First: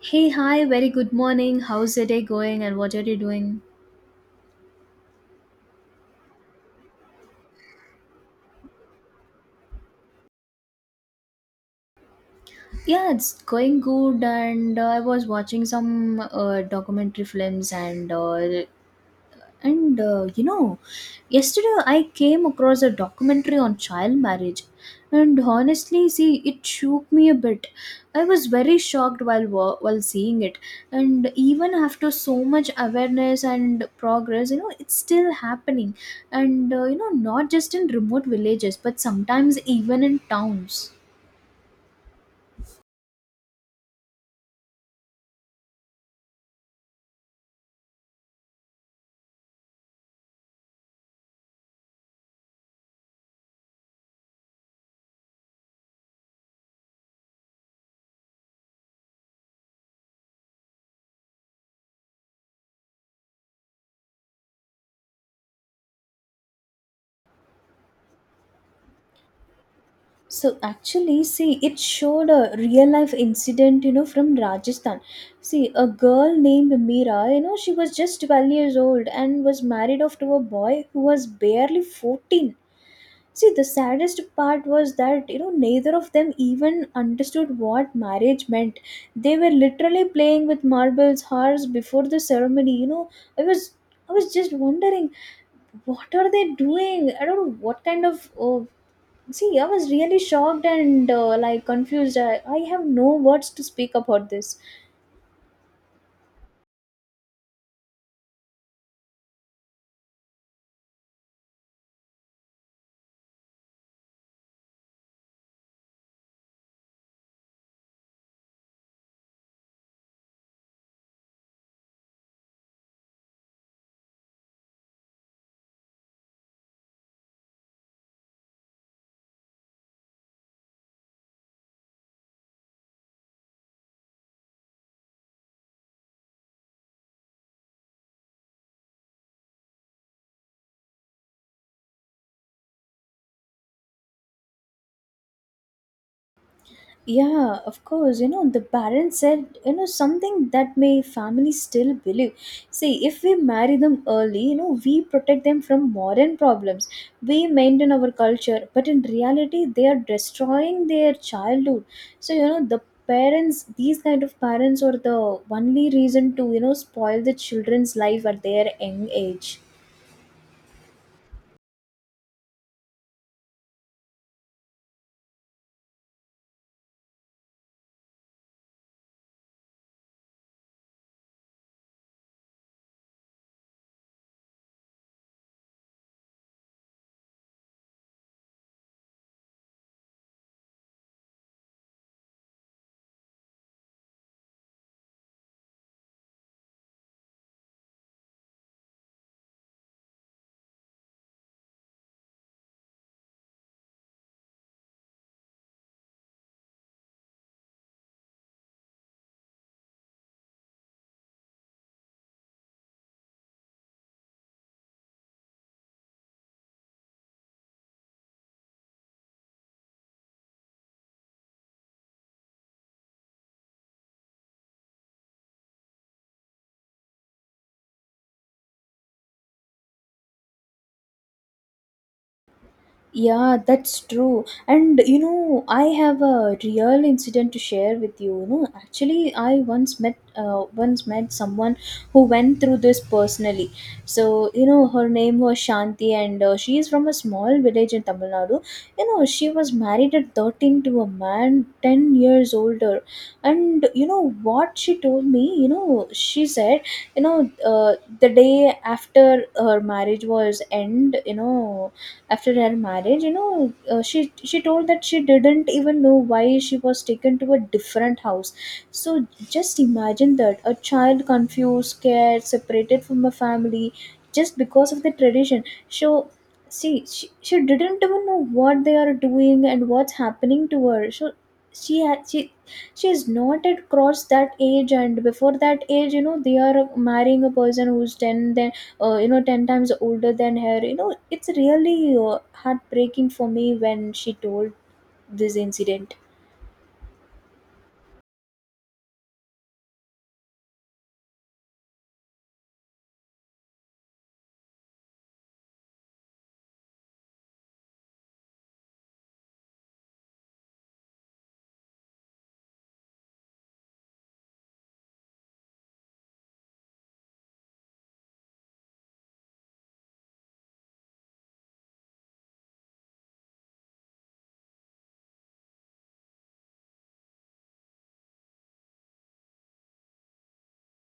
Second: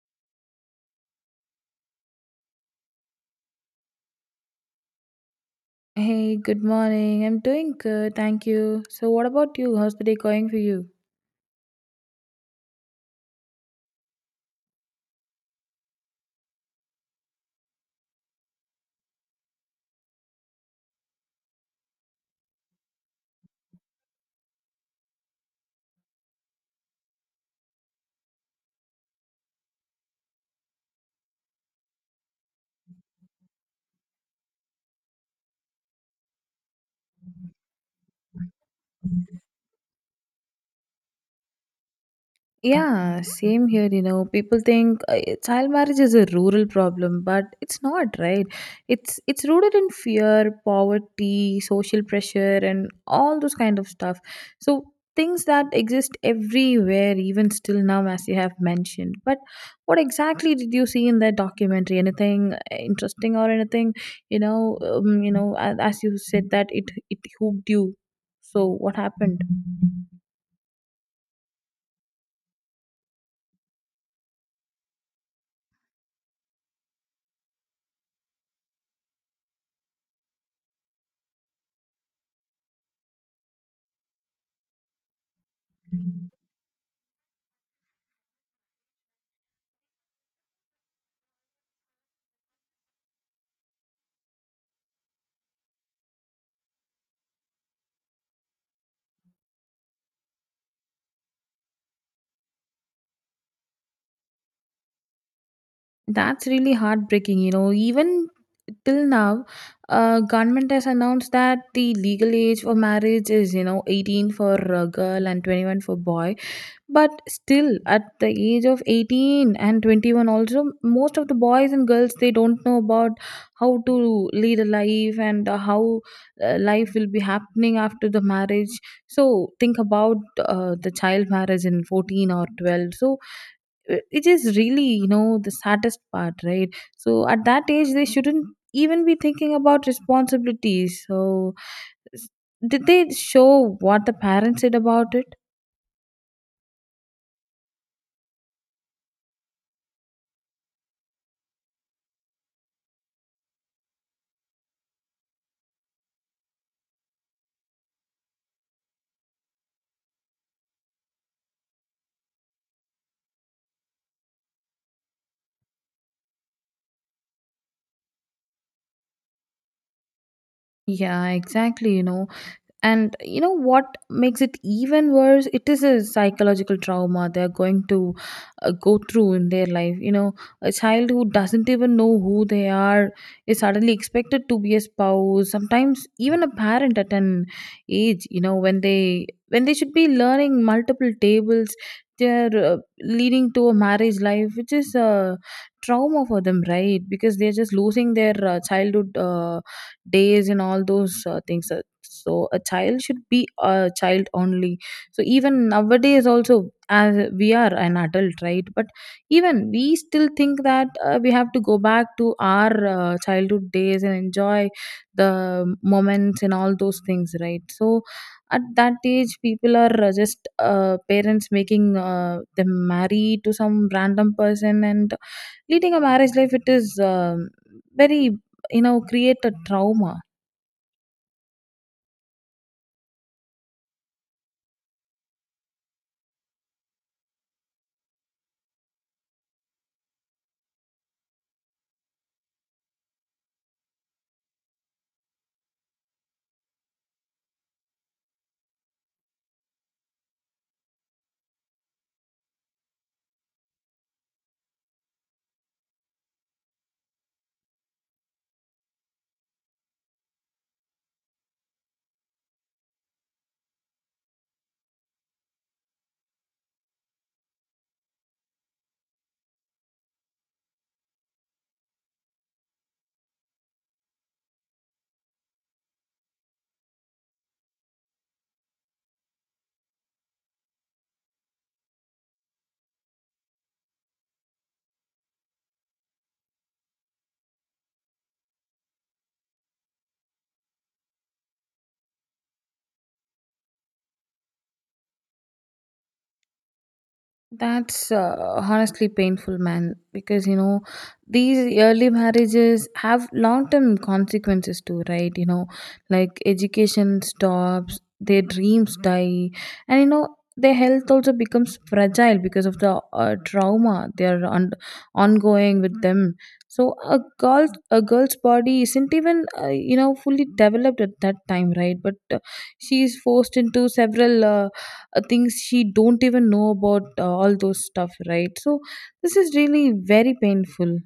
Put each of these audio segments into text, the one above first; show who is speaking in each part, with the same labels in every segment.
Speaker 1: Hey, hi, very good morning. How's the day going and what are you doing?
Speaker 2: Hey, good morning. I'm doing good, thank you. So, what about you? How's the day going for you?
Speaker 1: Yeah, it's going good, and I was watching some documentary films, and And uh, you know, yesterday I came across a documentary on child marriage, and honestly, see, it shook me a bit. I was very shocked while while seeing it, and even after so much awareness and progress, you know, it's still happening, and you know, not just in remote villages, but sometimes even in towns.
Speaker 2: Yeah, same here. You know, people think child marriage is a rural problem, but it's not, right? It's rooted in fear, poverty, social pressure, and all those kind of stuff. So things that exist everywhere, even still now, as you have mentioned. But what exactly did you see in that documentary? Anything interesting or anything? You know, as you said that it hooked you. So what happened?
Speaker 1: So actually, see, it showed a real life incident, you know, from Rajasthan. See, a girl named Meera, you know, she was just 12 years old and was married off to a boy who was barely 14. See, the saddest part was that, you know, neither of them even understood what marriage meant. They were literally playing with marbles hours before the ceremony, you know. I was I was just wondering, what are they doing? I don't know what kind of see, I was really shocked and like confused. I have no words to speak about this.
Speaker 2: That's really heartbreaking. You know, even till now, government has announced that the legal age for marriage is, you know, 18 for a girl and 21 for boy. But still, at the age of 18 and 21, also most of the boys and girls, they don't know about how to lead a life and how life will be happening after the marriage. So think about the child marriage in 14 or 12. So it is really, you know, the saddest part, right? So at that age, they shouldn't even be thinking about responsibilities. So s- did they show what the parents said about it?
Speaker 1: Yeah, of course. You know, the Baron said, you know, something that my family still believe. See, if we marry them early, you know, we protect them from modern problems. We maintain our culture, but in reality, they are destroying their childhood. So, you know, the parents, these kind of parents are the only reason to, you know, spoil the children's life at their young age.
Speaker 2: Yeah, exactly, you know. And you know what makes it even worse, it is a psychological trauma they're going to go through in their life, you know. A child who doesn't even know who they are is suddenly expected to be a spouse, sometimes even a parent, at an age, you know, when they should be learning multiple tables. They're leading to a marriage life which is a trauma for them, right? Because they're just losing their childhood days and all those things. So a child should be a child only. So even nowadays also, as we are an adult, right? But even we still think that we have to go back to our childhood days and enjoy the moments and all those things, right? So at that age, people are just parents making them marry to some random person and leading a marriage life. It is very, you know, create a trauma.
Speaker 1: Yeah, that's true. And you know, I have a real incident to share with you. You know, actually, I once met someone who went through this personally. So you know, her name was Shanti, and she is from a small village in Tamil Nadu. You know, she was married at 13 to a man 10 years older, and you know what she told me. You know, she said, you know, the day after her marriage was end, you know after her marriage you know She told that she didn't even know why she was taken to a different house. So, just imagine that, a child confused, scared, separated from a family, just because of the tradition. So, see, she didn't even know what they are doing and what's happening to her. So she had she is not at cross that age, and before that age, you know, they are marrying a person who's 10, then you know, 10 times older than her. You know, it's really heartbreaking for me when she told this incident.
Speaker 2: That's honestly painful, man, because, you know, these early marriages have long term consequences too, right? You know, like education stops, their dreams die, and, you know, their health also becomes fragile because of the trauma they are ongoing with them. So a girl's body isn't even you know fully developed at that time, right? But she is forced into several. Things she don't even know about, all those stuff, right? So this is really very painful.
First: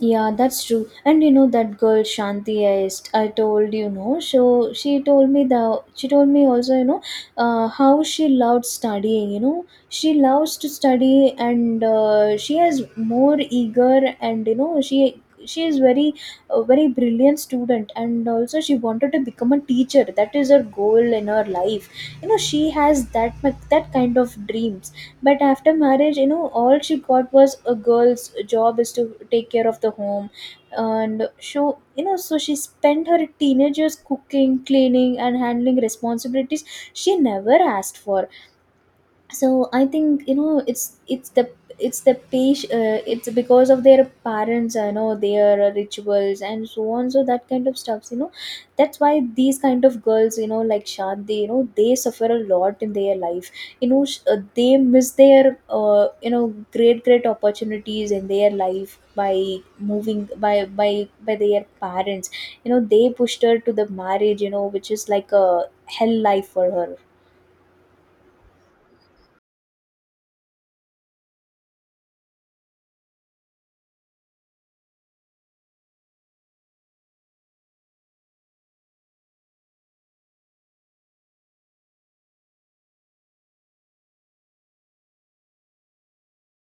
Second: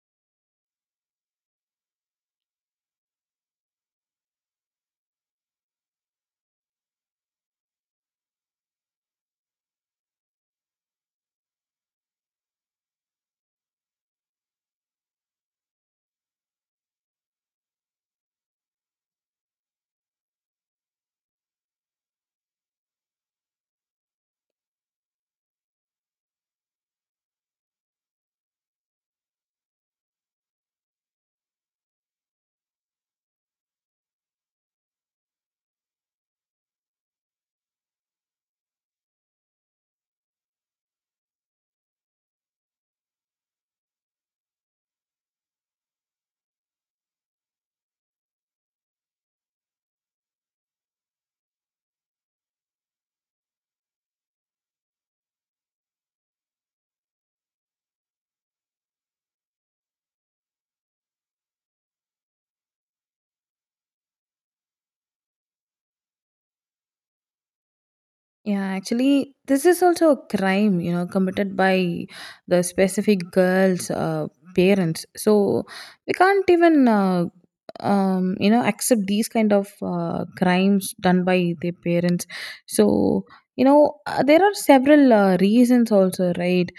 Speaker 1: Yeah, that's true. And you know, that girl Shanti is, I told you know. So she told me also, you know, how she loved studying. You know, she loves to study and she has more eager, and you know, she is very, a very brilliant student, and also she wanted to become a teacher. That is her goal in her life. You know, she has that kind of dream. But after marriage, you know, all she got was, a girl's job is to take care of the home. And so, you know, so she spent her teenagers cooking, cleaning, and handling responsibilities she never asked for. So I think, you know, it's the page, it's because of their parents, you know, their rituals and so on, so that kind of stuffs, you know. That's why these kind of girls, you know, like Shanti, you know, they suffer a lot in their life. You know, they miss their, you know, great opportunities in their life by moving by their parents. You know, they pushed her to the marriage, you know, which is like a hell life for her.
Speaker 2: Yeah, actually, this is also a crime, you know, committed by the specific girl's parents. So we can't even, you know, accept these kind of crimes done by their parents. So, you know, there are several reasons also, right?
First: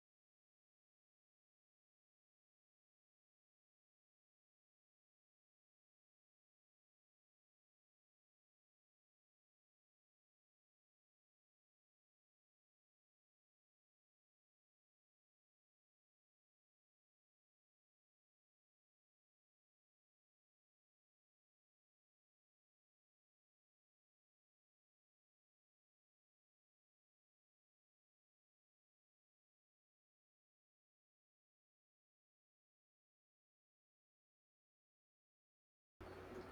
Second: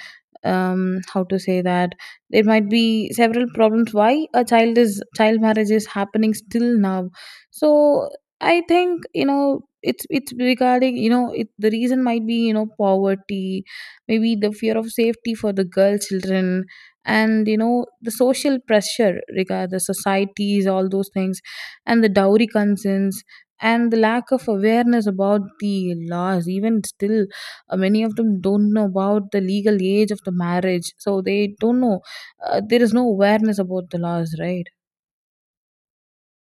Speaker 2: How to say that there might be several problems why a child is child marriage is happening still now. So I think, you know, it's regarding, you know, it the reason might be, you know, poverty, maybe the fear of safety for the girl children, and, you know, the social pressure regard the societies, all those things, and the dowry concerns and the lack of awareness about the laws. Even still, many of them don't know about the legal age of the marriage, so they don't know, there is no awareness about the laws, right?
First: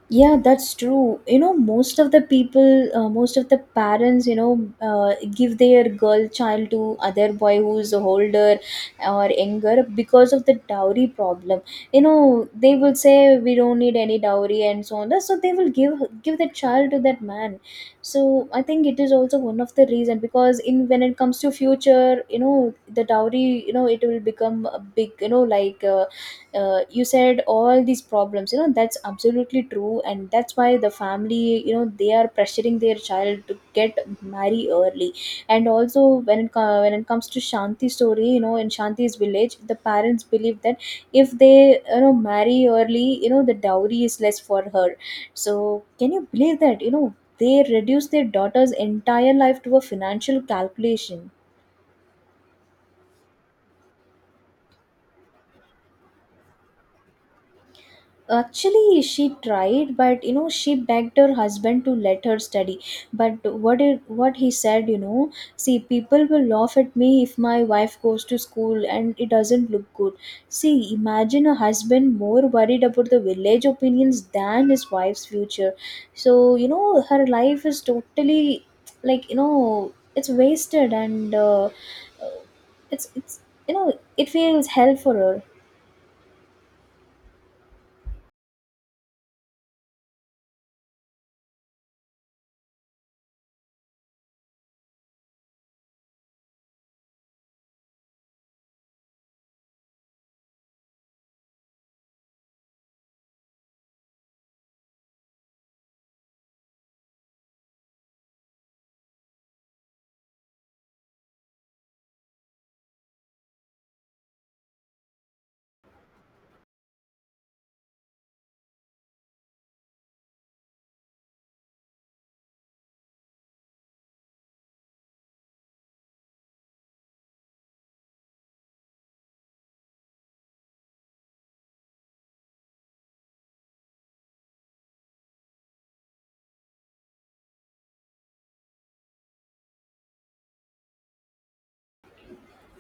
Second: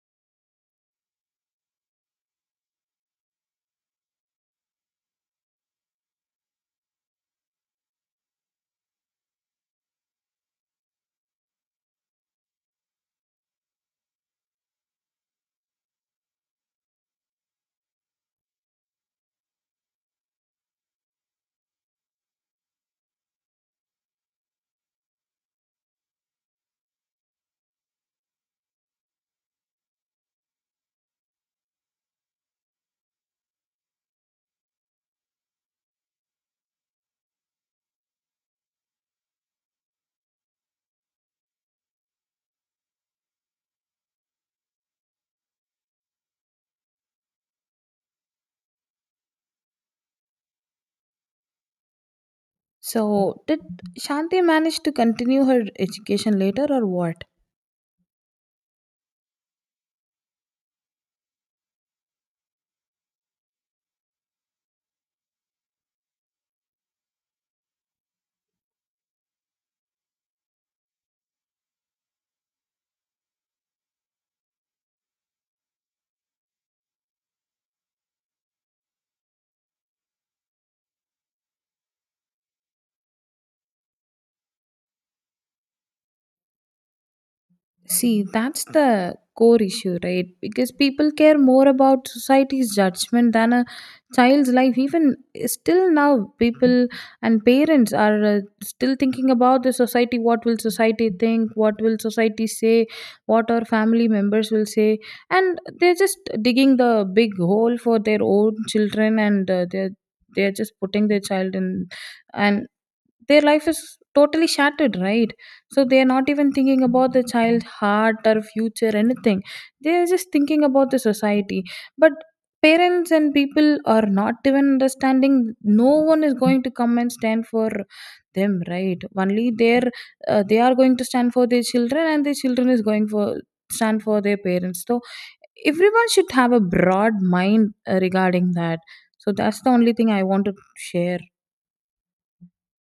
Speaker 1: Yeah, that's true. You know, most of the people, most of the parents, you know, give their girl child to other boy who's older or younger because of the dowry problem. You know, they will say we don't need any dowry and so on. So they will give the child to that man. So I think it is also one of the reason, because in, when it comes to future, you know, the dowry, you know, it will become a big, you know, like. You said all these problems, you know, that's absolutely true, and that's why the family, you know, they are pressuring their child to get marry early. And also, when it comes to Shanti story, you know, in Shanti's village, the parents believe that if they, you know, marry early, you know, the dowry is less for her. So, can you believe that, you know, they reduce their daughter's entire life to a financial calculation.
Speaker 2: So, did Shanti manage to continue her education later or what?
Speaker 1: Actually, she tried, but you know, she begged her husband to let her study. But what he said, you know, see, people will laugh at me if my wife goes to school, and it doesn't look good. See, imagine a husband more worried about the village opinions than his wife's future. So you know, her life is totally, like, you know, it's wasted, and it's you know, it feels hell for her.
Speaker 2: See, that's the core issue, right? Because people care more about society's judgment than a child's life. Even still now, people and parents are still thinking about the society. What will society think? What will society say? What our family members will say? And they're just digging the big hole for their own children, and they're just putting their child in. And their life is totally shattered, right? So they are not even thinking about the child heart or future, anything. They are just thinking about the society. But parents and people are not even understanding, no one is going to come and stand for them, right? Only their, they are going to stand for their children and their children is going for stand for their parents. So everyone should have a broad mind regarding that. So that's the only thing I want to share.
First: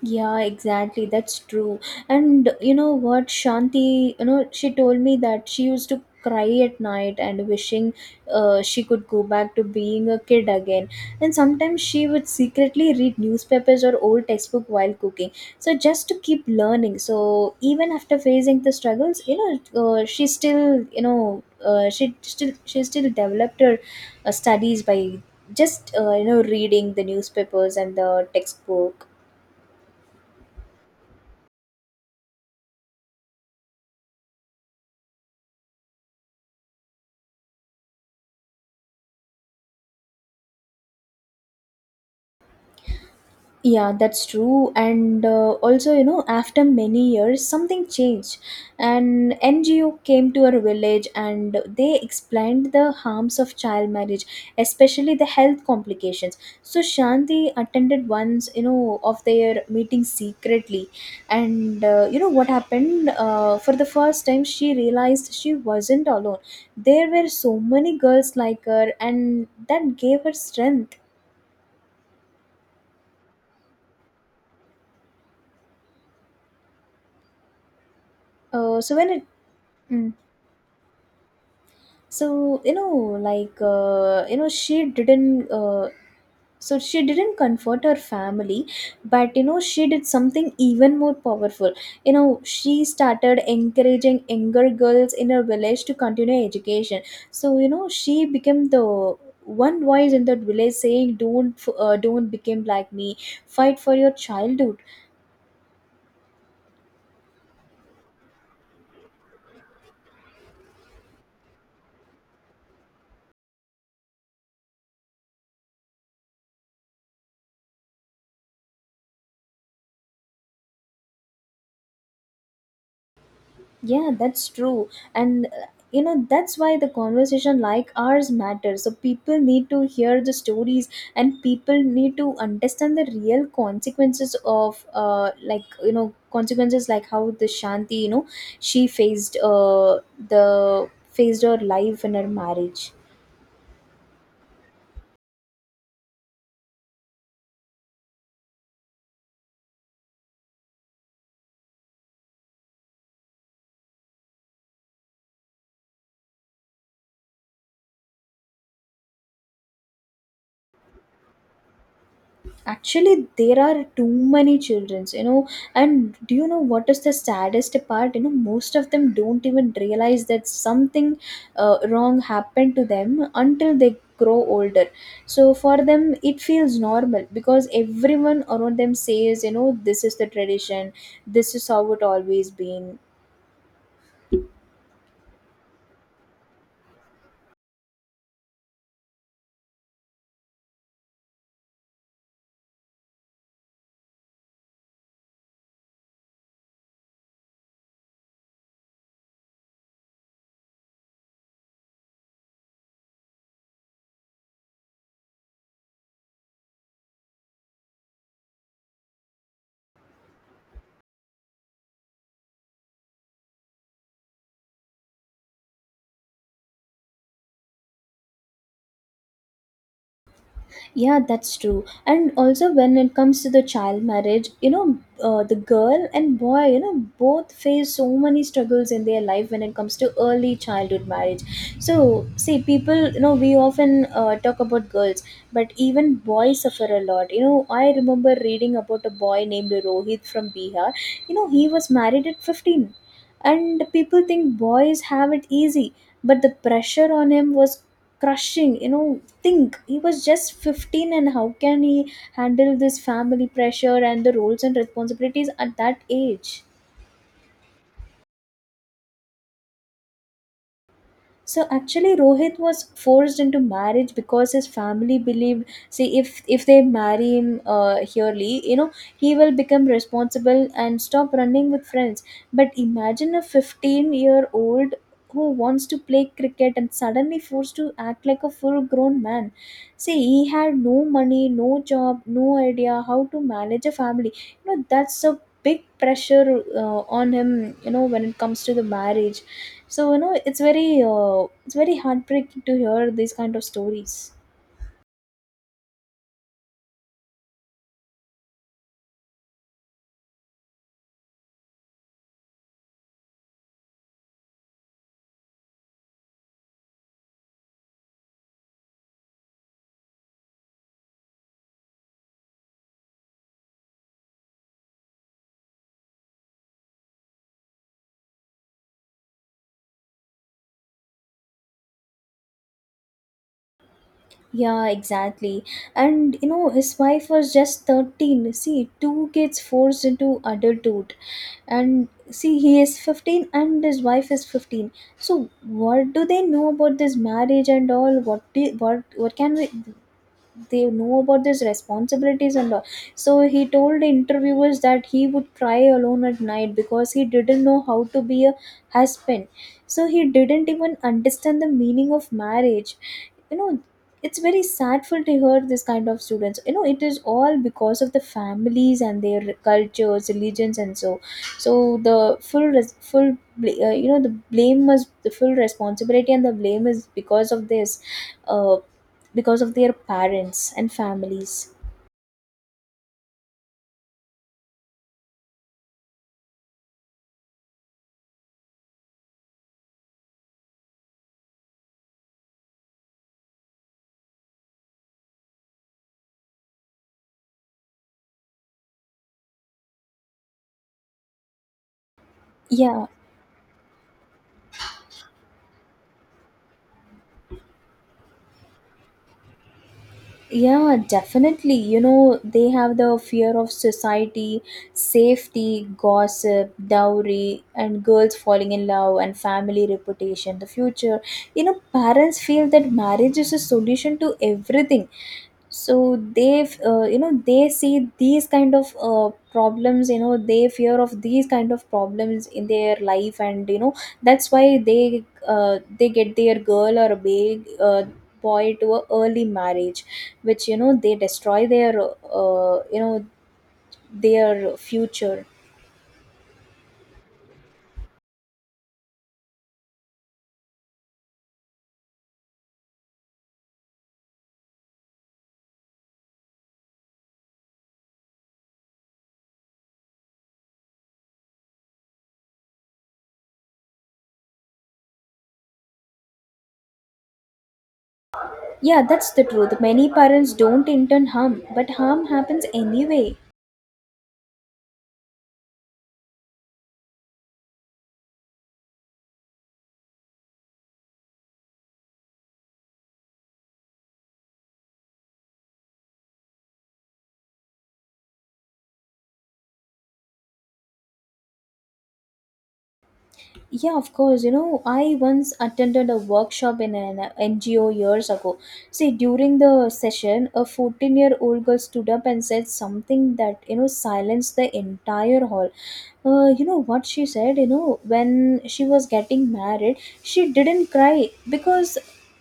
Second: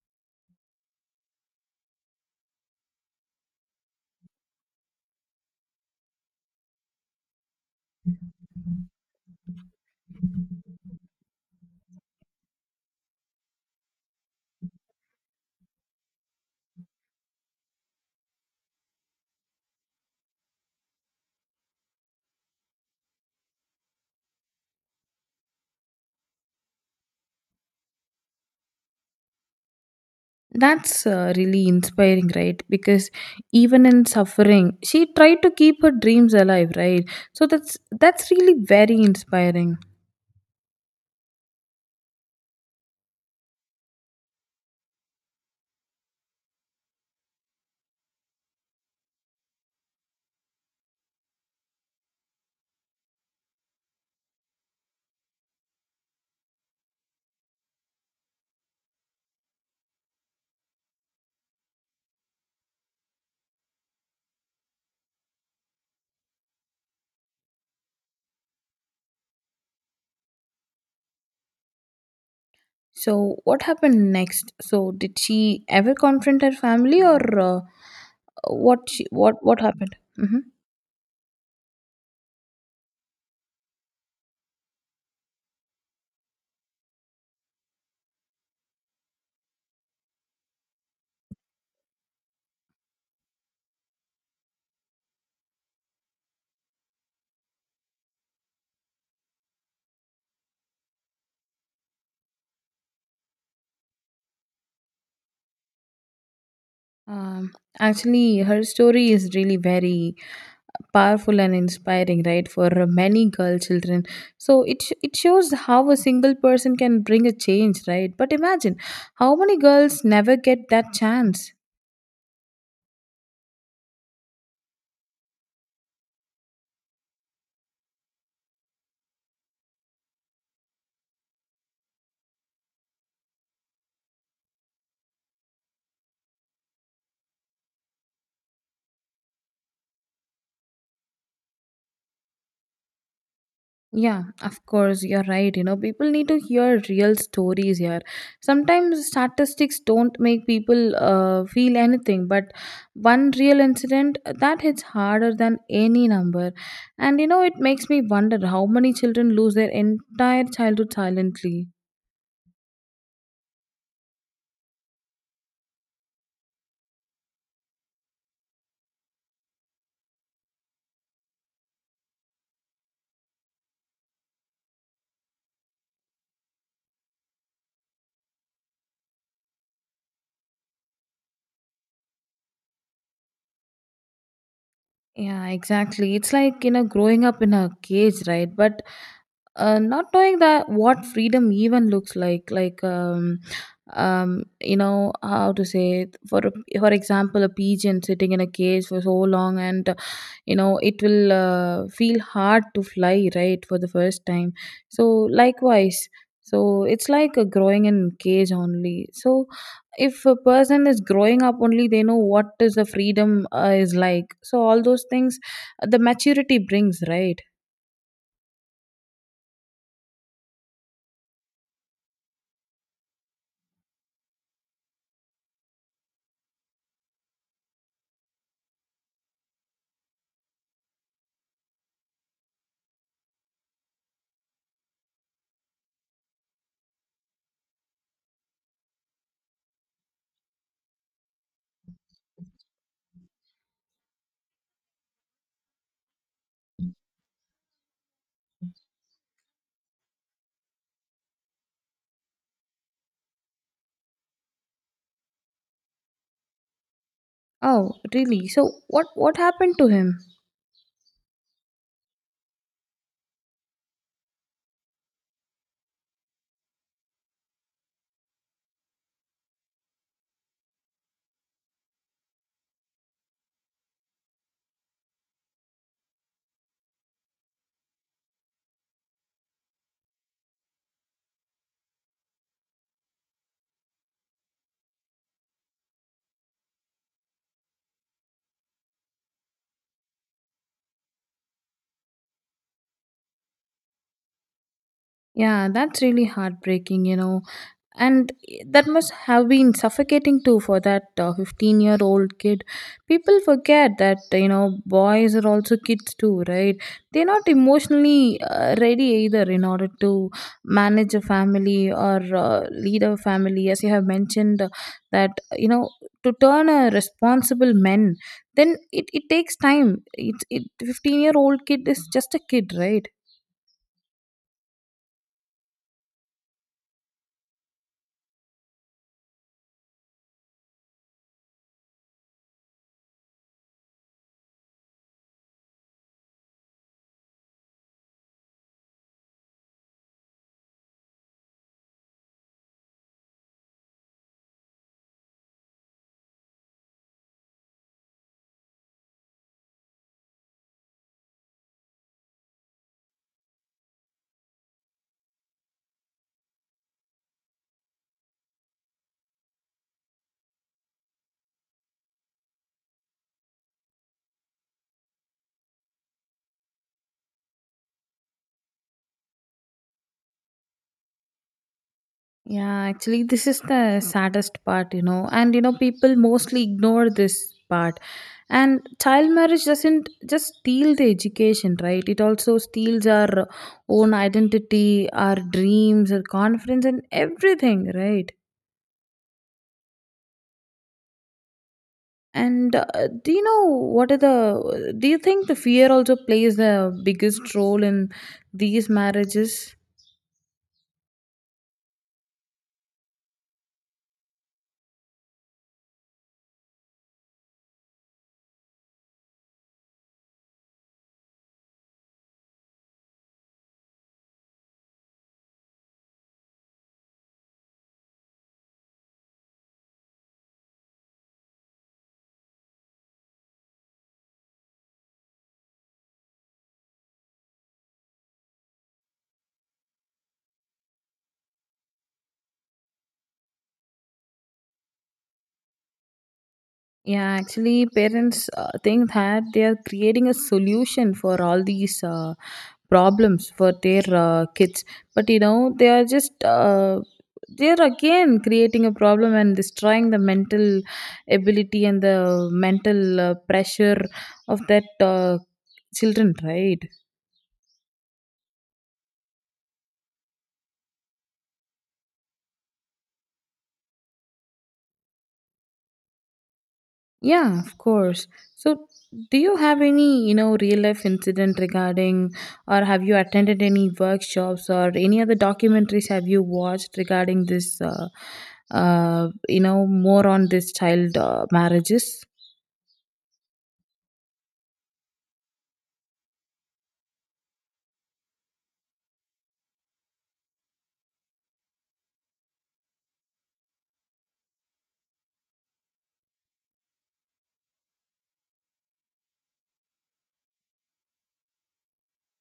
Speaker 1: Yeah, exactly. That's true. And you know what, Shanti, you know, she told me that she used to cry at night and wishing she could go back to being a kid again. And sometimes she would secretly read newspapers or old textbook while cooking. So just to keep learning. So even after facing the struggles, you know, she still, you know, she still developed her studies by just, you know, reading the newspapers and the textbook.
Speaker 2: That's really inspiring, right? Because even in suffering, she tried to keep her dreams alive, right? So that's really very inspiring.
Speaker 1: Yeah, that's true. And also, you know, after many years, something changed. An NGO came to our village and they explained the harms of child marriage, especially the health complications. So, Shanti attended once, you know, of their meeting secretly. And you know what happened? For the first time, she realized she wasn't alone. There were so many girls like her, and that gave her strength.
Speaker 2: So what happened next? So did she ever confront her family, or what?
Speaker 1: So, when it
Speaker 2: What happened?
Speaker 1: mm,
Speaker 2: Hmm.
Speaker 1: so you know like you know she didn't So she didn't comfort her family, but you know, she did something even more powerful. You know, she started encouraging younger girls in her village to continue education. So you know, she became the one voice in that village saying, don't become like me, fight for your childhood.
Speaker 2: Um, Actually, her story is really very powerful and inspiring, right, for many girl children. So it it shows how a single person can bring a change, right? But imagine how many girls never get that chance.
Speaker 1: Yeah, that's true. And you know, that's why the conversation like ours matters. So people need to hear the stories, and people need to understand the real consequences of, uh, like, you know, consequences like how the Shanti, you know, she faced her life in her marriage.
Speaker 2: Yeah, of course, you're right. You know, people need to hear real stories here. Sometimes statistics don't make people feel anything, but one real incident that hits harder than any number. And you know, it makes me wonder how many children lose their entire childhood silently.
Speaker 1: Actually, there are too many childrens, you know. And do you know what is the saddest part? You know, most of them don't even realize that something wrong happened to them until they grow older. So for them it feels normal, because everyone around them says, you know, this is the tradition, this is how it always been.
Speaker 2: Yeah, exactly. It's like, you know, growing up in a cage, right? But not knowing that what freedom even looks like you know, how to say it? For for example, a pigeon sitting in a cage for so long, and you know, it will feel hard to fly, right, for the first time. So likewise, so it's like a growing in cage only. So if a person is growing up only, they know what is the freedom is like. So all those things, the maturity brings, right?
Speaker 1: Yeah, that's true. And also, when it comes to the child marriage, you know, the girl and boy, you know, both face so many struggles in their life when it comes to early childhood marriage. So, see, people, you know, we often talk about girls, but even boys suffer a lot. You know, I remember reading about a boy named Rohit from Bihar. You know, he was married at 15, and people think boys have it easy, but the pressure on him was crushing. You know, think, he was just 15, and how can he handle this family pressure and the roles and responsibilities at that age.
Speaker 2: Oh really? So what happened to him?
Speaker 1: So actually, Rohit was forced into marriage because his family believed, see, if they marry him early, you know, he will become responsible and stop running with friends. But imagine a 15-year-old who wants to play cricket and suddenly forced to act like a full-grown man. See, he had no money, no job, no idea how to manage a family. You know, that's a big pressure on him. You know, when it comes to the marriage, so you know, it's very heartbreaking to hear these kind of stories.
Speaker 2: Yeah, that's really heartbreaking, you know. And that must have been suffocating too for that 15-year-old kid. People forget that, you know, boys are also kids too, right? They're not emotionally ready either in order to manage a family or lead a family. As you have mentioned, that, you know, to turn a responsible men, then it takes time. It 15-year-old kid is just a kid, right?
Speaker 1: Yeah, exactly. And you know, his wife was just 13. See, two kids forced into adulthood. And see, he is 15 and his wife is 15. So what do they know about this marriage and all? What do, what can we they know about these responsibilities and all? So he told the interviewers that he would cry alone at night because he didn't know how to be a husband. So he didn't even understand the meaning of marriage, you know it's very sadful to hear this kind of students. It is all because of the families and their cultures, religions, and so the full res- full bl- you know the blame is the full responsibility, and the blame is because of this, Uh because of their parents and families.
Speaker 2: Yeah, actually, this is the saddest part, you know, and you know, people mostly ignore this part. And child marriage doesn't just steal the education, right? It also steals our own identity, our dreams, our confidence, and everything, right? And
Speaker 1: Yeah,
Speaker 2: do you know what are the? Do you think the fear also plays the biggest role in these marriages?
Speaker 1: Yeah, definitely. They have the fear of society, safety, gossip, dowry, and girls falling in love, and family reputation, the future. Parents feel that marriage is a solution to everything. So they see these kind of problems. They fear of these kind of problems in their life, and that's why they get their girl or a big boy to a early marriage, which they destroy their uh, you know their future.
Speaker 2: Yeah, actually, parents think that they are creating a solution for all these problems for their kids, but, you know, they are just they are again creating a problem and destroying the mental ability and the mental pressure of that children, right?
Speaker 1: Yeah, that's the truth. Many parents don't intend harm, but harm happens anyway.
Speaker 2: Yeah, of course. So, do you have any, you know, real life incident regarding, or have you attended any workshops or any other documentaries have you watched regarding this, you know, more on this child marriages?
Speaker 1: Yeah, of course. I once attended a workshop in an NGO years ago. See, during the session, a 14-year-old year old girl stood up and said something that, silenced the entire hall. What she said? When she was getting married, she didn't cry because,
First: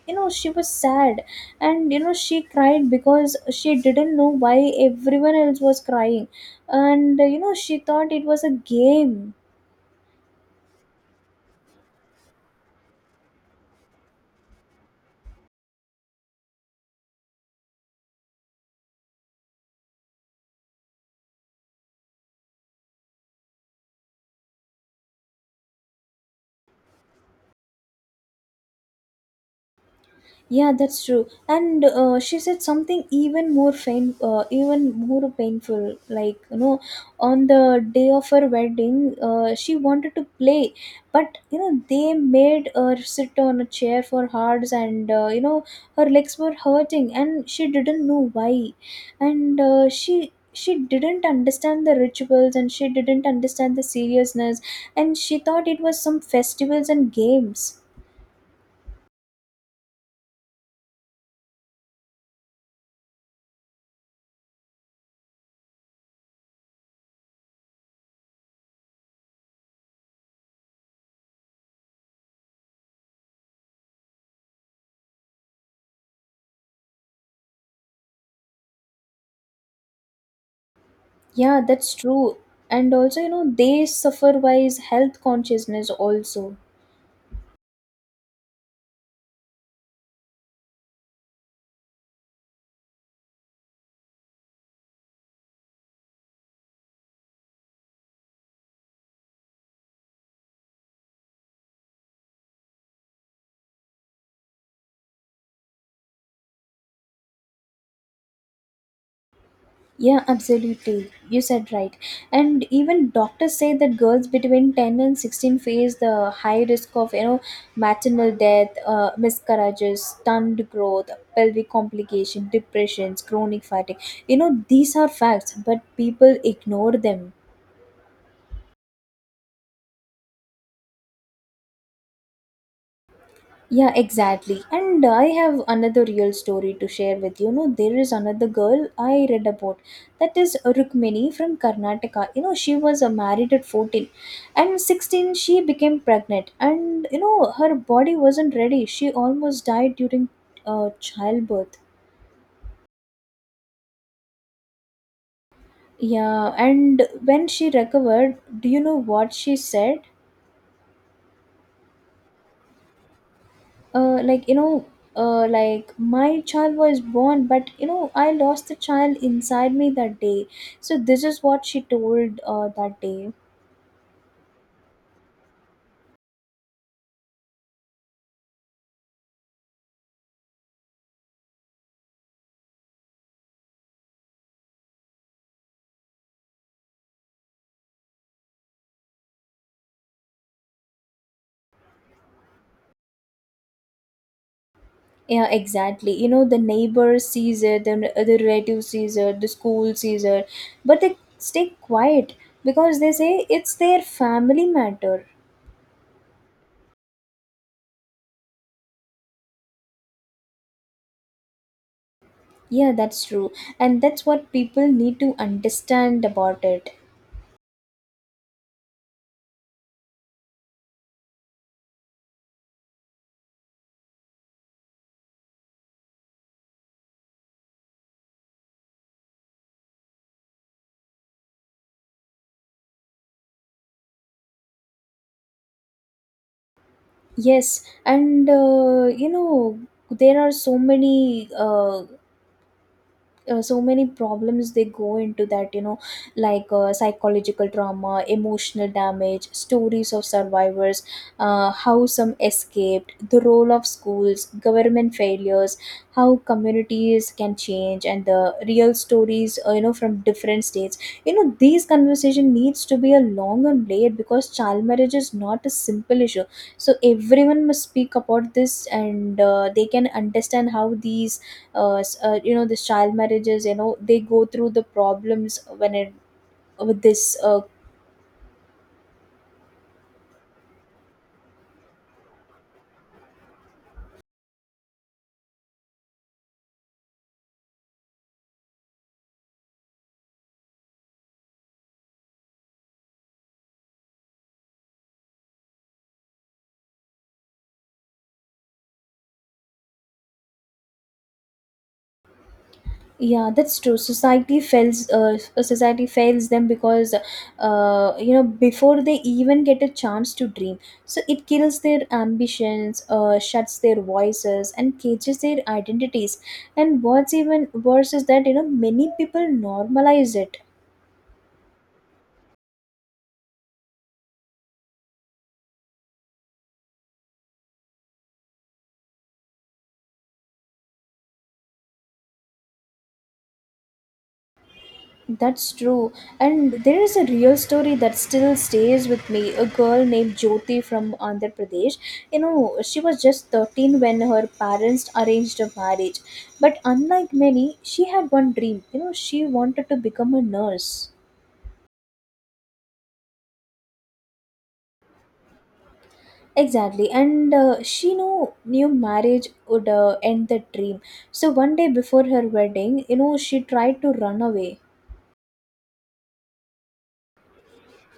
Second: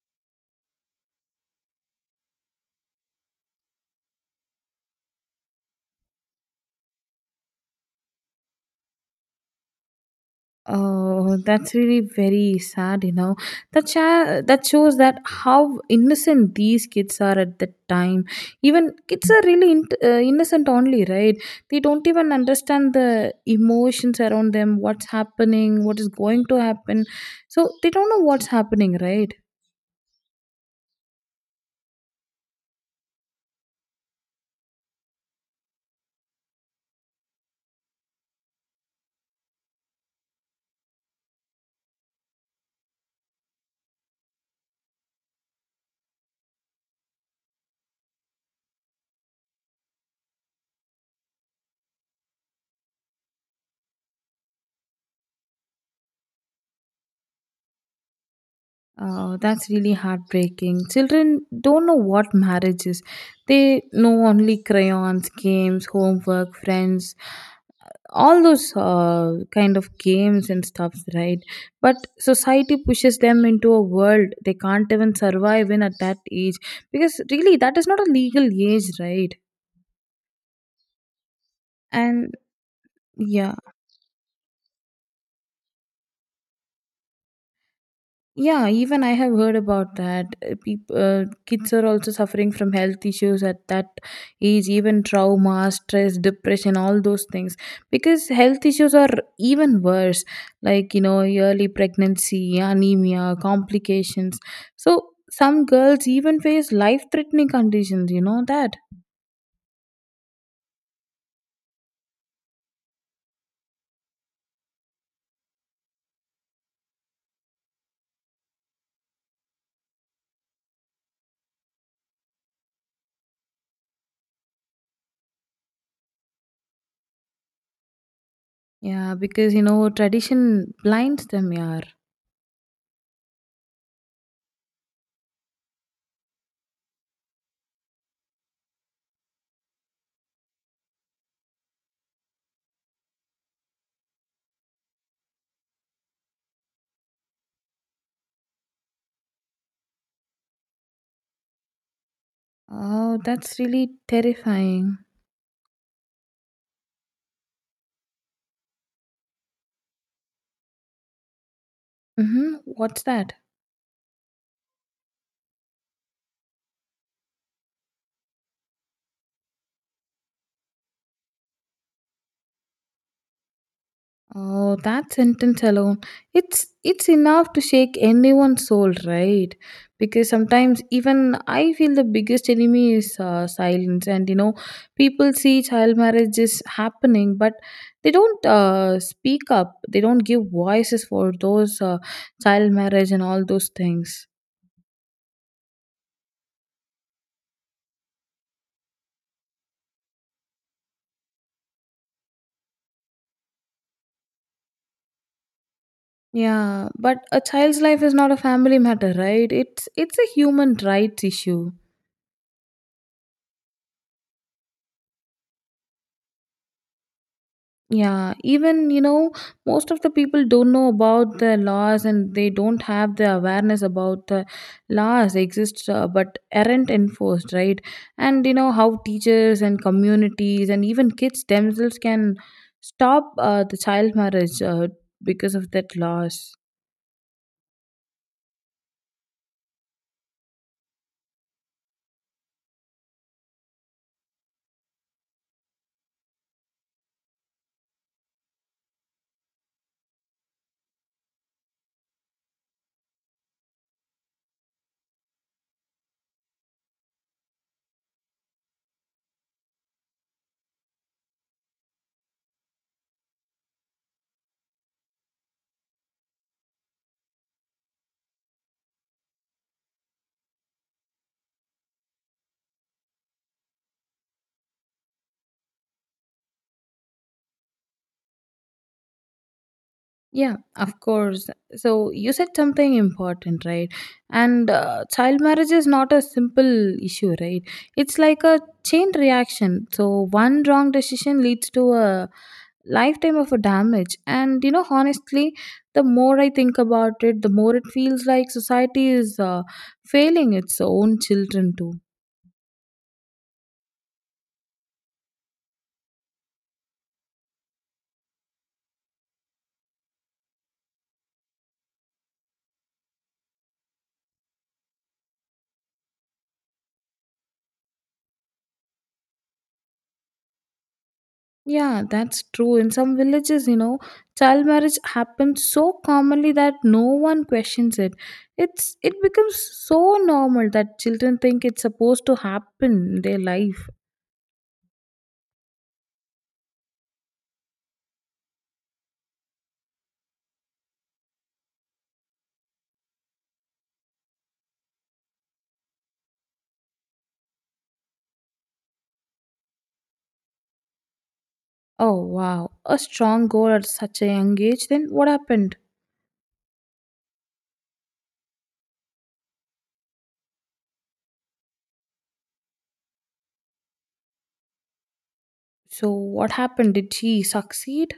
Speaker 1: she was sad. And she cried because she didn't know why everyone else was crying. And she thought it was a game.
Speaker 2: Oh, that's really very sad, you know. That that shows that how innocent these kids are at that time. Even kids are really innocent only, right? They don't even understand the emotions around them, what's happening, what is going to happen. So they don't know what's happening, right?
Speaker 1: Yeah, that's true. And she said something even even more painful. On the day of her wedding, she wanted to play, but they made her sit on a chair for hours, and her legs were hurting, and she didn't know why, and she didn't understand the rituals, and she didn't understand the seriousness, and she thought it was some festivals and games.
Speaker 2: Oh, that's really heartbreaking. Children don't know what marriage is. They know only crayons, games, homework, friends, all those kind of games and stuffs, right? But society pushes them into a world they can't even survive in at that age because really that is not a legal age, right?
Speaker 1: Yeah, that's
Speaker 2: And
Speaker 1: true. And also,
Speaker 2: yeah.
Speaker 1: they suffer wise health consciousness also.
Speaker 2: Yeah, even I have heard about that. People, kids are also suffering from health issues at that age, even trauma, stress, depression, all those things. Because health issues are even worse, like, you know, early pregnancy, anemia, complications. So some girls even face life-threatening conditions. You know that?
Speaker 1: Yeah, absolutely. You said right. And even doctors say that girls between 10 and 16 face the high risk of, maternal death, miscarriages, stunned growth, pelvic complication, depressions, chronic fatigue. These are facts, but people ignore them.
Speaker 2: Yeah, because, you know, tradition blinds them. Yeah.
Speaker 1: Yeah, exactly. And I have another real story to share with you. No, there is another girl I read about. That is Rukmini from Karnataka. She was married at 14, and 16 she became pregnant, and her body wasn't ready. She almost died during childbirth.
Speaker 2: Oh, that's really terrifying.
Speaker 1: Yeah, and when she recovered, do you know what she said?
Speaker 2: Mm-hmm. What's that?
Speaker 1: uh, like you know like, my child was born, but I lost the child inside me that day. So this is what she told that day.
Speaker 2: Oh, that sentence alone, it's enough to shake anyone's soul, right? Because sometimes even I feel the biggest enemy is silence, and you know, people see child marriage is happening, but they don't speak up. They don't give voices for those child marriage and all those things.
Speaker 1: Yeah, exactly. The neighbor sees it, and the relative sees it, the school sees it, but they stay quiet because they say it's their family matter.
Speaker 2: Yeah, but a child's life is not a family matter, right? It's a human rights issue.
Speaker 1: Yeah, that's true, and that's what people need to understand about it.
Speaker 2: Yeah, even you know, most of the people don't know about the laws and they don't have the awareness about the laws exist, but aren't enforced, right? And you know how teachers and communities and even kids themselves can stop the child marriage because of that laws.
Speaker 1: Yes, and there are so many problems they go into that, like psychological trauma, emotional damage, stories of survivors, how some escaped, the role of schools, government failures, how communities can change, and the real stories, from different states. These conversation needs to be a long and layered because child marriage is not a simple issue. So everyone must speak about this, and they can understand how these this child marriages, they go through the problems when it with this
Speaker 2: Yeah, of course. So you said something important, right? And child marriage is not a simple issue, right? It's like a chain reaction. So one wrong decision leads to a lifetime of a damage. And you know, honestly, the more I think about it, the more it feels like society is failing its own children too.
Speaker 1: yeah that's true. Society fails them because, before they even get a chance to dream, so it kills their ambitions, shuts their voices, and cages their identities. And what's even worse is that many people normalize it.
Speaker 2: Yeah, that's true. In some villages, you know, child marriage happens so commonly that no one questions it. It becomes so normal that children think it's supposed to happen in their life.
Speaker 1: That's true. And there is a real story that still stays with me. A girl named Jyoti from Andhra Pradesh. She was just 13 when her parents arranged a marriage. But unlike many, she had one dream. She wanted to become a nurse.
Speaker 2: Oh wow, a strong goal at such a young age. Then what happened?
Speaker 1: Exactly. And she knew marriage would end the dream. So one day before her wedding, she tried to run away.
Speaker 2: So what happened? Did she succeed?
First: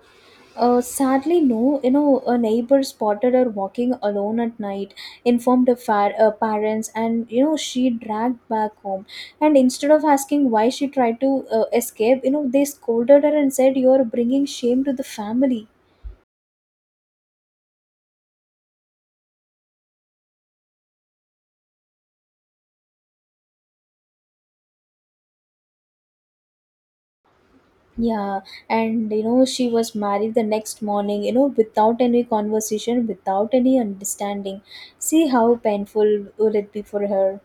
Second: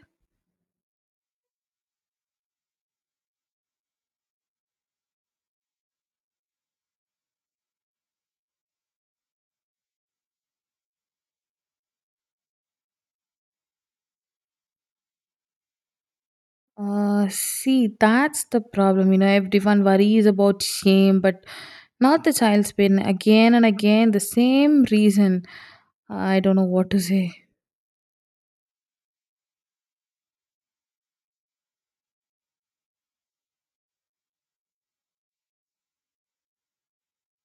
Speaker 1: Sadly, no. A neighbor spotted her walking alone at night, informed her parents, and she dragged back home. And instead of asking why she tried to escape, they scolded her and said, "You're bringing shame to the family."
Speaker 2: See, that's the problem. You know, everyone worries about shame, but not the child's pain. Again and again, the same reason. I don't know what to say.
Speaker 1: Yeah, and she was married the next morning, without any conversation, without any understanding. See how painful will it be for her.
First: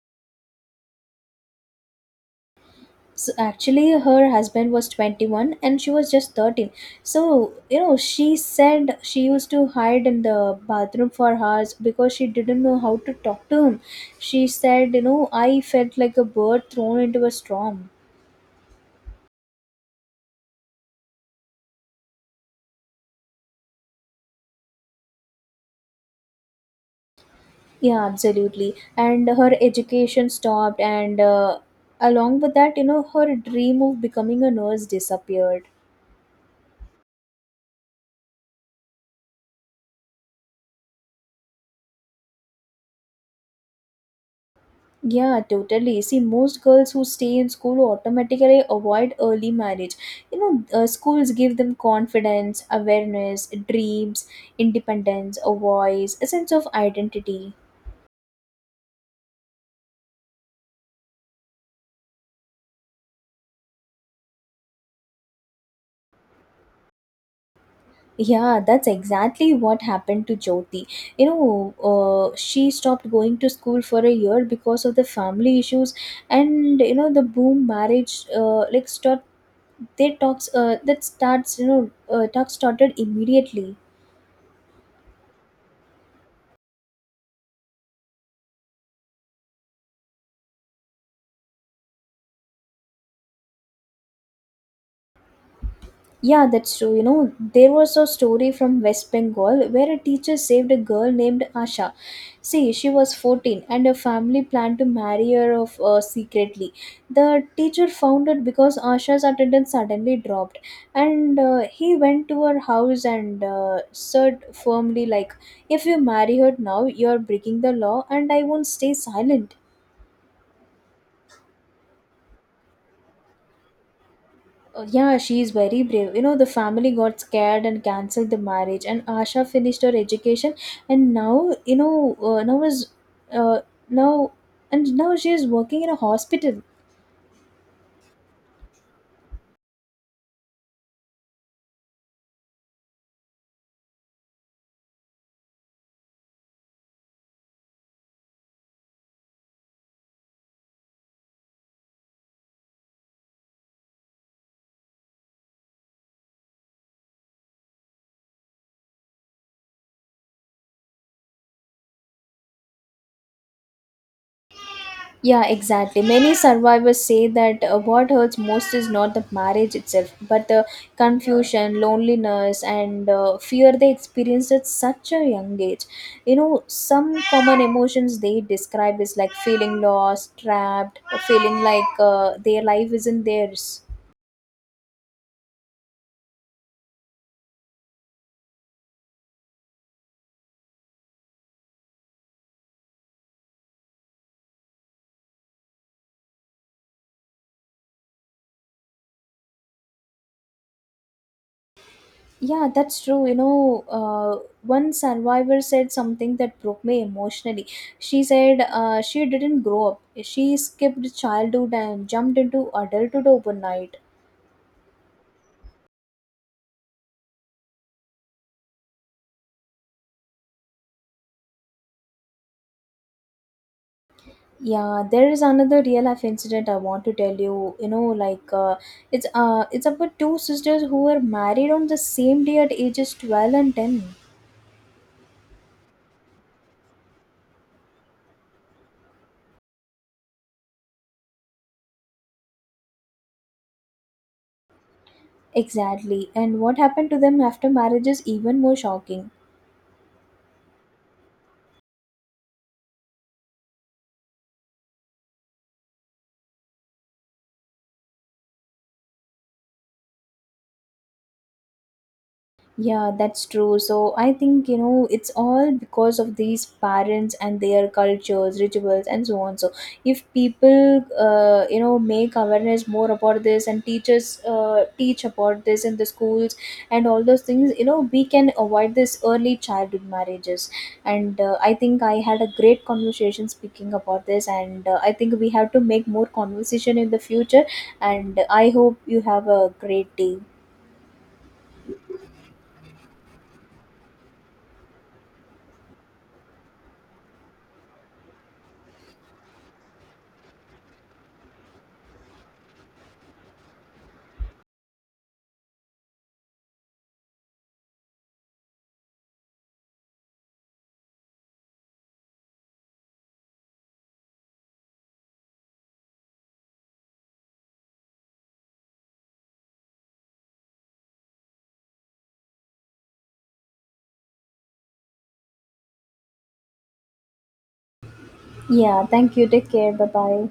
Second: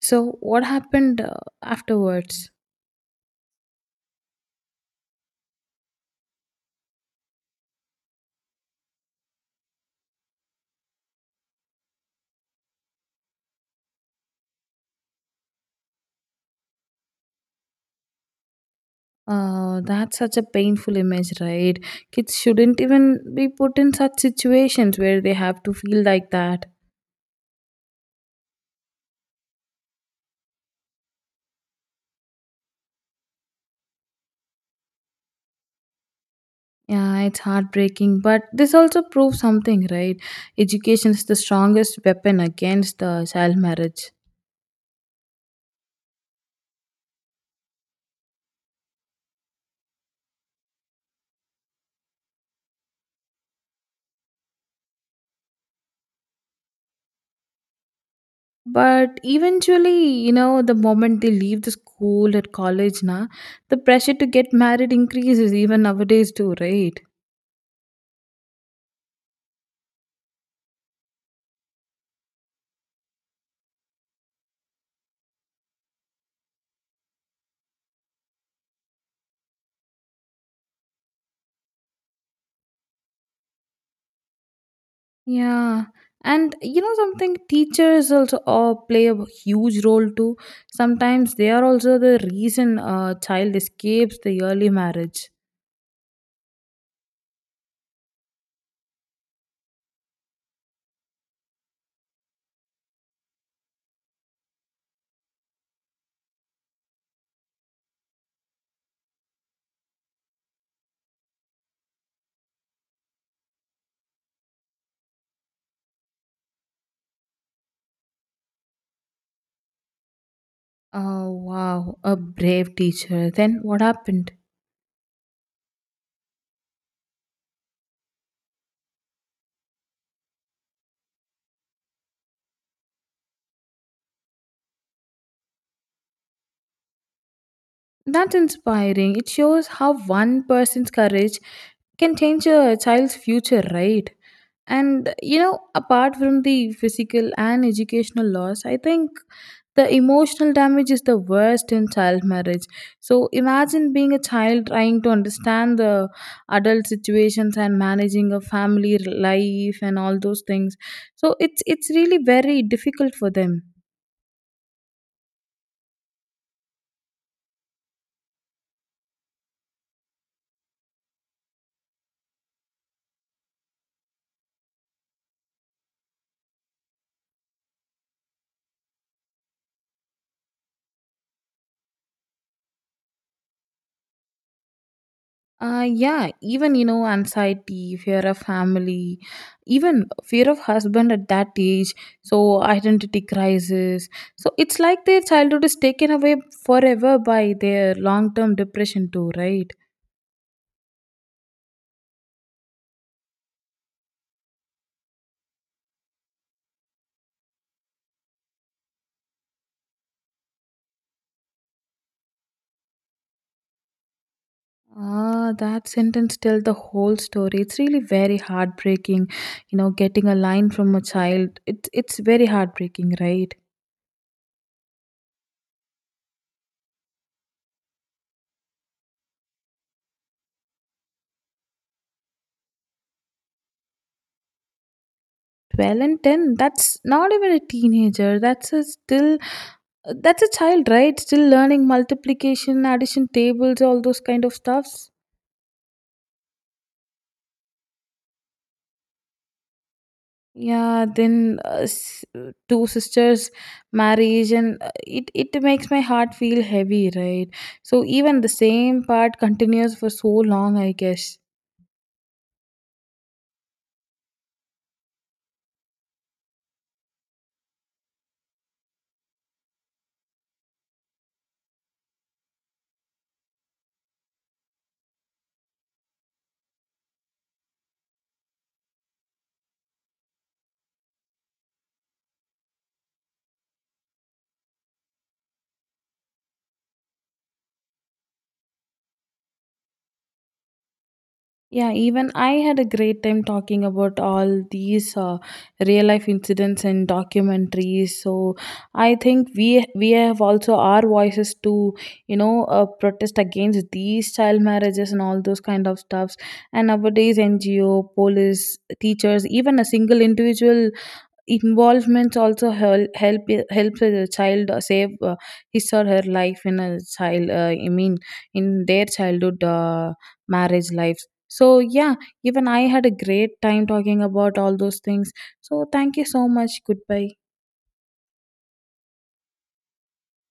Speaker 2: So what happened afterwards?
Speaker 1: So actually, her husband was 21 and she was just 13. So, she said she used to hide in the bathroom for hours because she didn't know how to talk to him. She said, I felt like a bird thrown into a storm.
Speaker 2: That's such a painful image, right? Kids shouldn't even be put in such situations where they have to feel like that.
Speaker 1: Yeah, absolutely. And her education stopped, and along with that, her dream of becoming a nurse disappeared.
Speaker 2: Yeah, it's heartbreaking, but this also proves something, right? Education is the strongest weapon against child marriage.
Speaker 1: Yeah, totally. See, most girls who stay in school automatically avoid early marriage. Schools give them confidence, awareness, dreams, independence, a voice, a sense of identity.
Speaker 2: But eventually, you know, the moment they leave the school at college, na, the pressure to get married increases even nowadays too, right?
Speaker 1: Yeah, that's exactly what happened to Jyoti. She stopped going to school for a year because of the family issues, and the boom marriage, that starts, talks started immediately.
Speaker 2: Yeah, and you know something, teachers also play a huge role too. Sometimes they are also the reason a child escapes the early marriage.
Speaker 1: Yeah, that's true. There was a story from West Bengal where a teacher saved a girl named Asha. See, she was 14 and her family planned to marry her of, secretly. The teacher found it because Asha's attendance suddenly dropped, and he went to her house and said firmly like, if you marry her now, you're breaking the law, and I won't stay silent.
Speaker 2: Oh wow, a brave teacher. Then what happened?
Speaker 1: Yeah, she is very brave. The family got scared and cancelled the marriage, and Asha finished her education, and now you know now is uh, now and now she is working in a hospital.
Speaker 2: That's inspiring. It shows how one person's courage can change a child's future, right? And you know, apart from the physical and educational loss, I think the emotional damage is the worst in child marriage. So imagine being a child trying to understand the adult situations and managing a family life and all those things. So it's really very difficult for them.
Speaker 1: Yeah, exactly. Many survivors say that, what hurts most is not the marriage itself, but the confusion, loneliness, and fear they experienced at such a young age. Some common emotions they describe is like feeling lost, trapped, feeling like their life isn't theirs.
Speaker 2: Yeah, even you know, anxiety, fear of family, even fear of husband at that age, so identity crisis. So it's like their childhood is taken away forever by their long term depression, too, right?
Speaker 1: Yeah, that's true. One survivor said something that broke me emotionally. She said she didn't grow up. She skipped childhood and jumped into adulthood overnight.
Speaker 2: Ah, that sentence tells the whole story. It's really very heartbreaking, you know, getting a line from a child. It's very heartbreaking, right?
Speaker 1: Yeah, there is another real life incident I want to tell you. You know, like it's about two sisters who were married on the same day at ages 12 and 10.
Speaker 2: 12 and 10, that's not even a teenager, that's a still, that's a child, right, still learning multiplication addition tables all those kind of stuffs.
Speaker 1: Exactly. And what happened to them after marriage is even more shocking.
Speaker 2: Yeah, then uh, s- two sisters marriage and it makes my heart feel heavy, right? So even the same part continues for so long, I guess.
Speaker 1: Yeah, that's true. So I think, it's all because of these parents and their cultures, rituals, and so on. So if people, make awareness more about this, and teachers teach about this in the schools and all those things, we can avoid this early childhood marriages. And I think I had a great conversation speaking about this, and I think we have to make more conversation in the future. And I hope you have a great day.
Speaker 2: Yeah, even I had a great time talking about all these real life incidents and documentaries. So I think we have also our voices to protest against these child marriages and all those kind of stuffs. And nowadays, NGO, police, teachers, even a single individual involvements also helps the child save his or her life in a child in their childhood marriage lives, so yeah, even I had a great time talking about all those things, so thank you so much. Goodbye.
Speaker 1: Yeah, thank you. Take care. Bye bye.